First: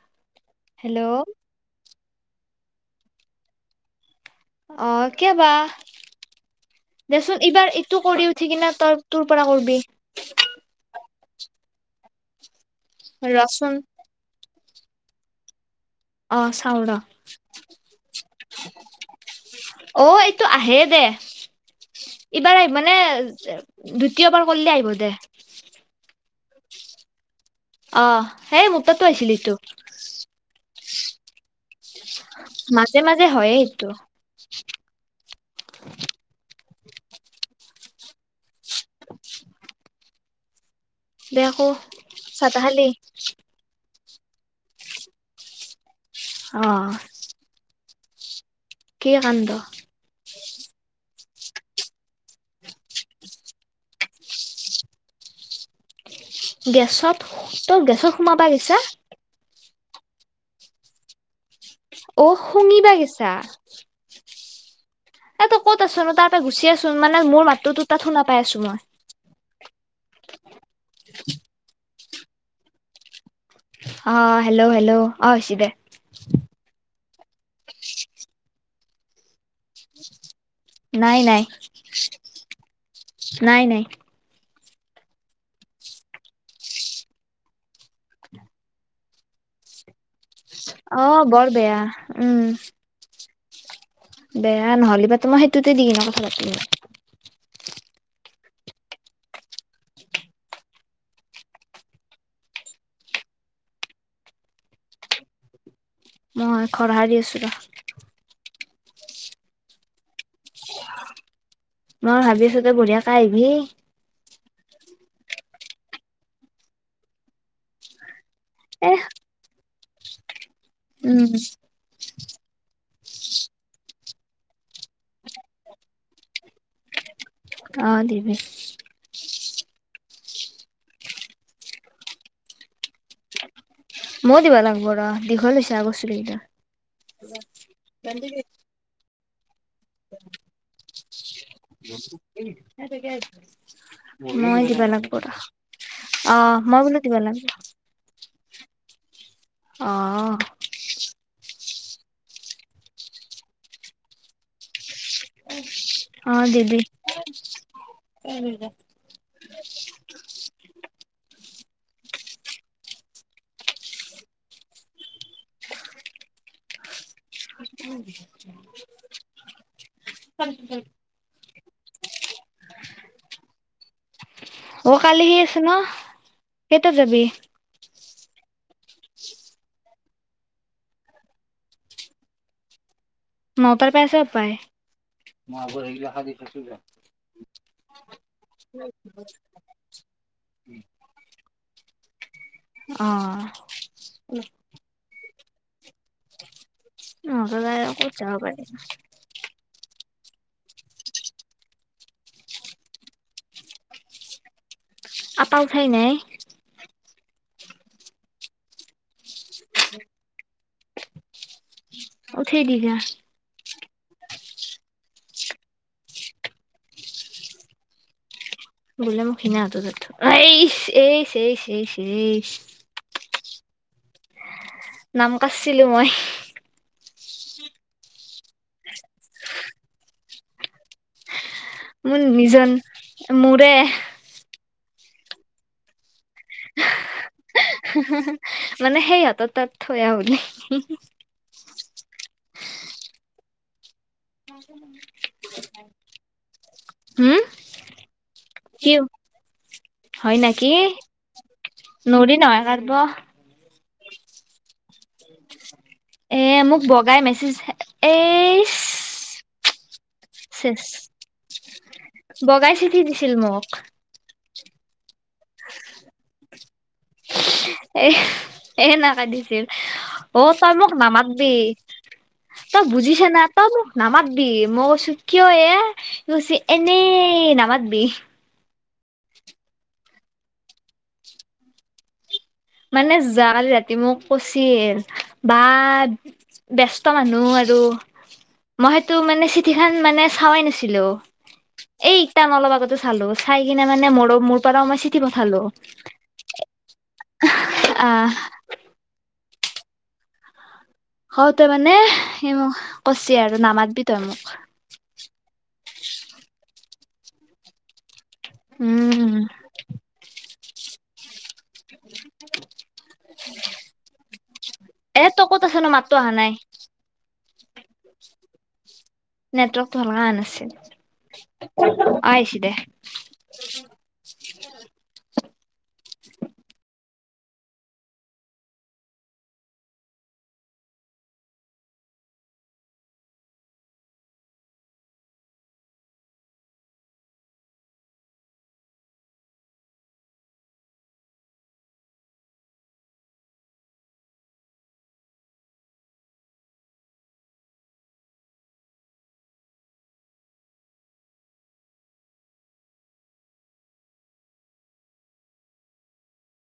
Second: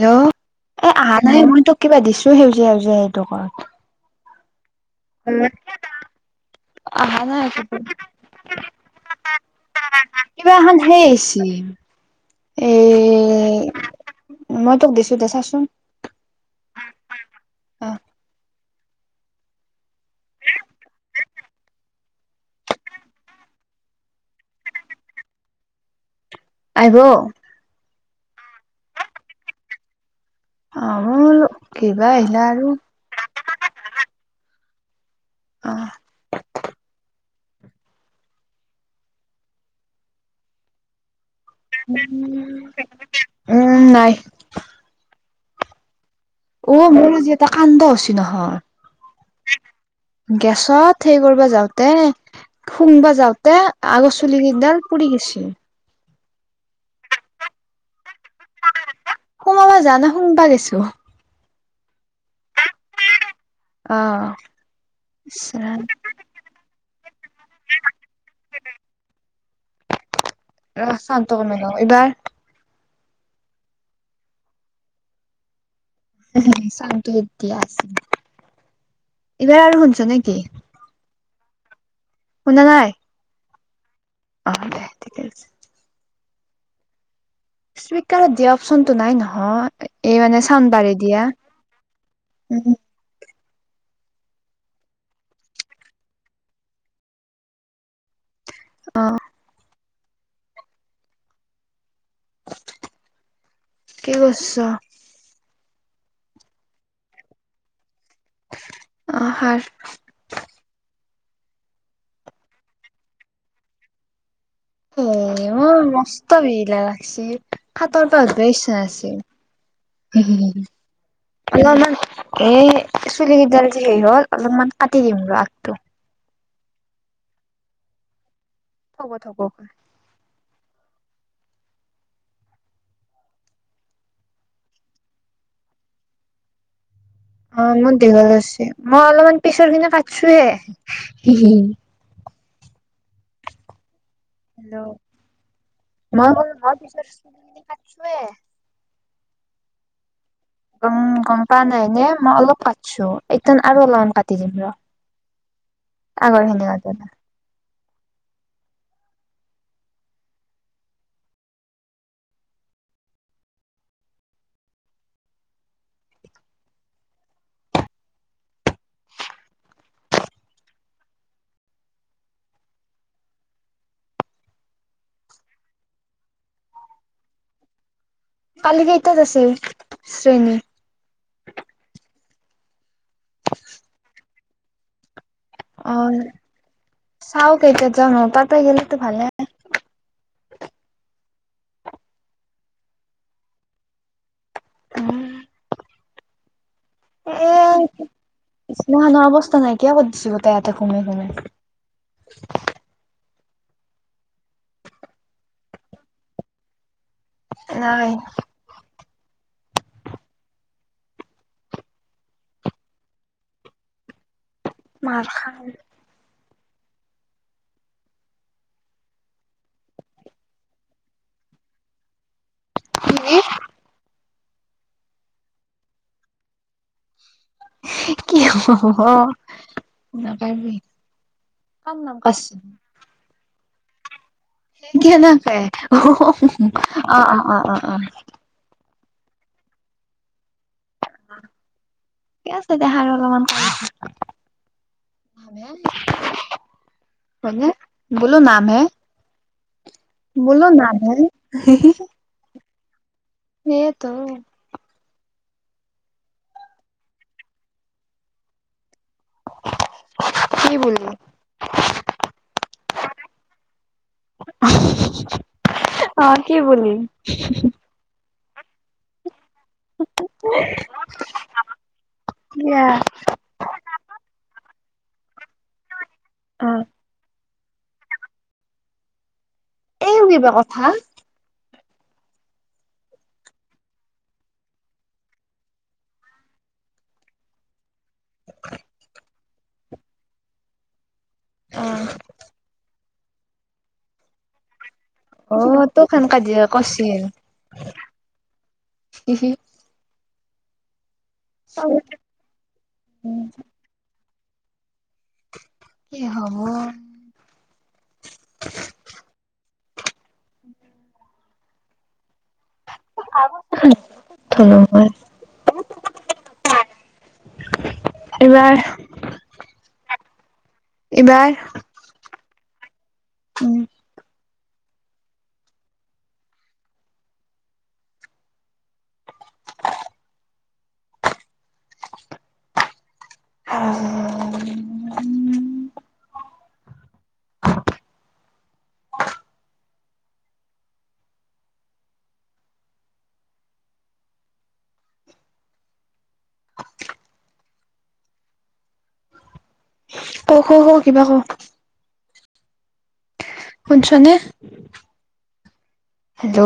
Hello. এ hello আহা নাই। মই তোক কিবা দিছো। সেউজীয়া সেউজীয়া সেইটোকৰত অ কিয় বা? আহাত দেচোন, এইবাৰ ইটো কৰি উঠি কিনে তই তোৰ পৰা কৰবি। কিবা এখন [unintelligible] ৰহচোন! মই তোক দিছো দে, চাচোন। চাও ৰ অ অ' এইটো আহে দে এইবাৰ আহিব নে? দ্বিতীয়বাৰ কৰিলে আহিব দে। আহিব? অ, হেই মোত তাতো আহিছিল এইটো অ লো মাজে মাজে হয়ে এইটো। আহ দে আকৌ চাহ তাহ খালি উম নাই। অ মোৰ আজি এটা কান্দ হৈছি কি কাণ্ড [unintelligible] গেছত সেই কৰিব যাওঁতে শুংবা যাওঁতে আগৰ চুলি কেইডাল পুৰি গেছি। গেছত তই গেছত সোমাবা গেছা সোমাবা জা নাই শুংবা গেছো। অ শুঙিবা গেছা। অ এ তই এইবাৰ কত আছানো তাতে গুছি আছো। মানে মোৰ মাততো তোৰ তাত শুনা পাই আছো মই। ৰা চাউন্ত টো কমাই লও এইবাৰ। অ' হেল্ল' হেল্ল' অছি দে উ [unintelligible] চাউন্ততো এইবাৰ আৰু শুনিছ নেকি? নাই নাই। শুনা নাই? নাই নাই। অ' দে ঠিকে আছে। সকাৰত দিয়া অপচনতটো নাই নহয় এই মানে [inaudible] দিয়া। অ' বৰ বেয়া, উম। বেয়া নহলেবা মই সেইটোতে দি কিনে কথা পাতিম। অঁ। কি কৰিছ? মই খৰ হাৰি দি আছোঁ ৰ [inaudible] অ' হাৰ। মই ভাবি আছো তই বঢ়িয় কে আহিবি। স মোৰ মস্ত ভিলা লাগছে হাতৰ [inaudible] ত বেছ ন এ আছে [inaudible] [unintelligible] উম। এ চুলি কেইডাল যে সেই হ'ল অলপমান কাটি দিম ৰ আগটো। অ দিবি। শকত থব ময় দিবা লাগিব ৰ দীঘল হৈছে আগৰ চুলি কেইটা। অ মোন দীঘল হৈছে মই অলপমান পিছৰ খিনি কাটছোহে। [unintelligible] ই সেই তাইকে আইবে। মই দিবা লাগবো ৰ, অ মই বোলো দিবা লাগবো। কাটছোৱে। অ। গম গম পোৱা নাই নে? মই অলপ কাটিছো এইতান আৰু অলপমান কাটি দিম ৰ। আগৰ অ', দিবি। সেনেকুৱাটো [unintelligible] [unintelligible] [unintelligible] অ', কালি [unintelligible] আছে ন' কেইটাট যাবি? কালি কেইটাত আছিল, শ্ৰেণী। ন'টাৰ পা আছে পায়। অ', চাও কেইটাত যাওঁ ন'টাটে গেলি ত' ভালে। [inaudible] অ', [inaudible] ন'টা [unintelligible] যাব পাৰি। চবতে আতে ঘুমে ঘুমে। আপা উঠাই নাই? হয়। উঠে দিলা? মাৰখাম। গ'লে মোক [unintelligible] কি? নাম কাৰচিলোঁ মই। কি হ'ব, নকইবি। মোৰ নিজন, মোৰে। কেনেকে অ অ আ আ [unintelligible] মানে সেই সিহঁতৰ তাত থৈ আহোঁ বুলি ঠিকেই আছে দেহাত অলমান কালি হম, বোলো নামহে কি, হয় বোলো নেকি? নামহে নৰি নহয় কাৰ ব সেয়েতো। এ মোক বগাই মেচেজ, এইচ কি চেচ, বুলি বগাই চিঠি দিছিল মোক। অ'। অ, কি বুলি? এনেকে দিছিল। অ তই মোক নামাতবি তই দিয়া বুজিছা না, তই মোক নামাতবি, মই কৈছো কিয় এ, সি কৈছি অ এনেই নামাত বি এইও কিবা কথা মানে যোৱা কালি ৰাতি মোক কৈছিল, বাহ ব্যস্ত মানুহ আৰু মই সেইটো মানে চিঠি খান মানে চাৱাই নাছিলো। অ', এ ইটান অলপ আগত জাচ চালো, চাই কিনে মানে মোৰো মোৰ পৰাও মই চিত অ', তো খান কাজিয়ে কৈছিল। আহ। [inaudible] হ তই মানে সি মোক কছি আৰু নামাতবি তই মোক। [inaudible] কি হ'ব উম। এ তই ক'ত আছ নু, মাতটো আহা নাই। এইবাৰ নেটৱৰ্কটো [inaudible] এইবাৰ, অ আহিছি দে উম [inaudible] [inaudible] অঁ ক ক কিবা ক শুন চনে হেল্ল'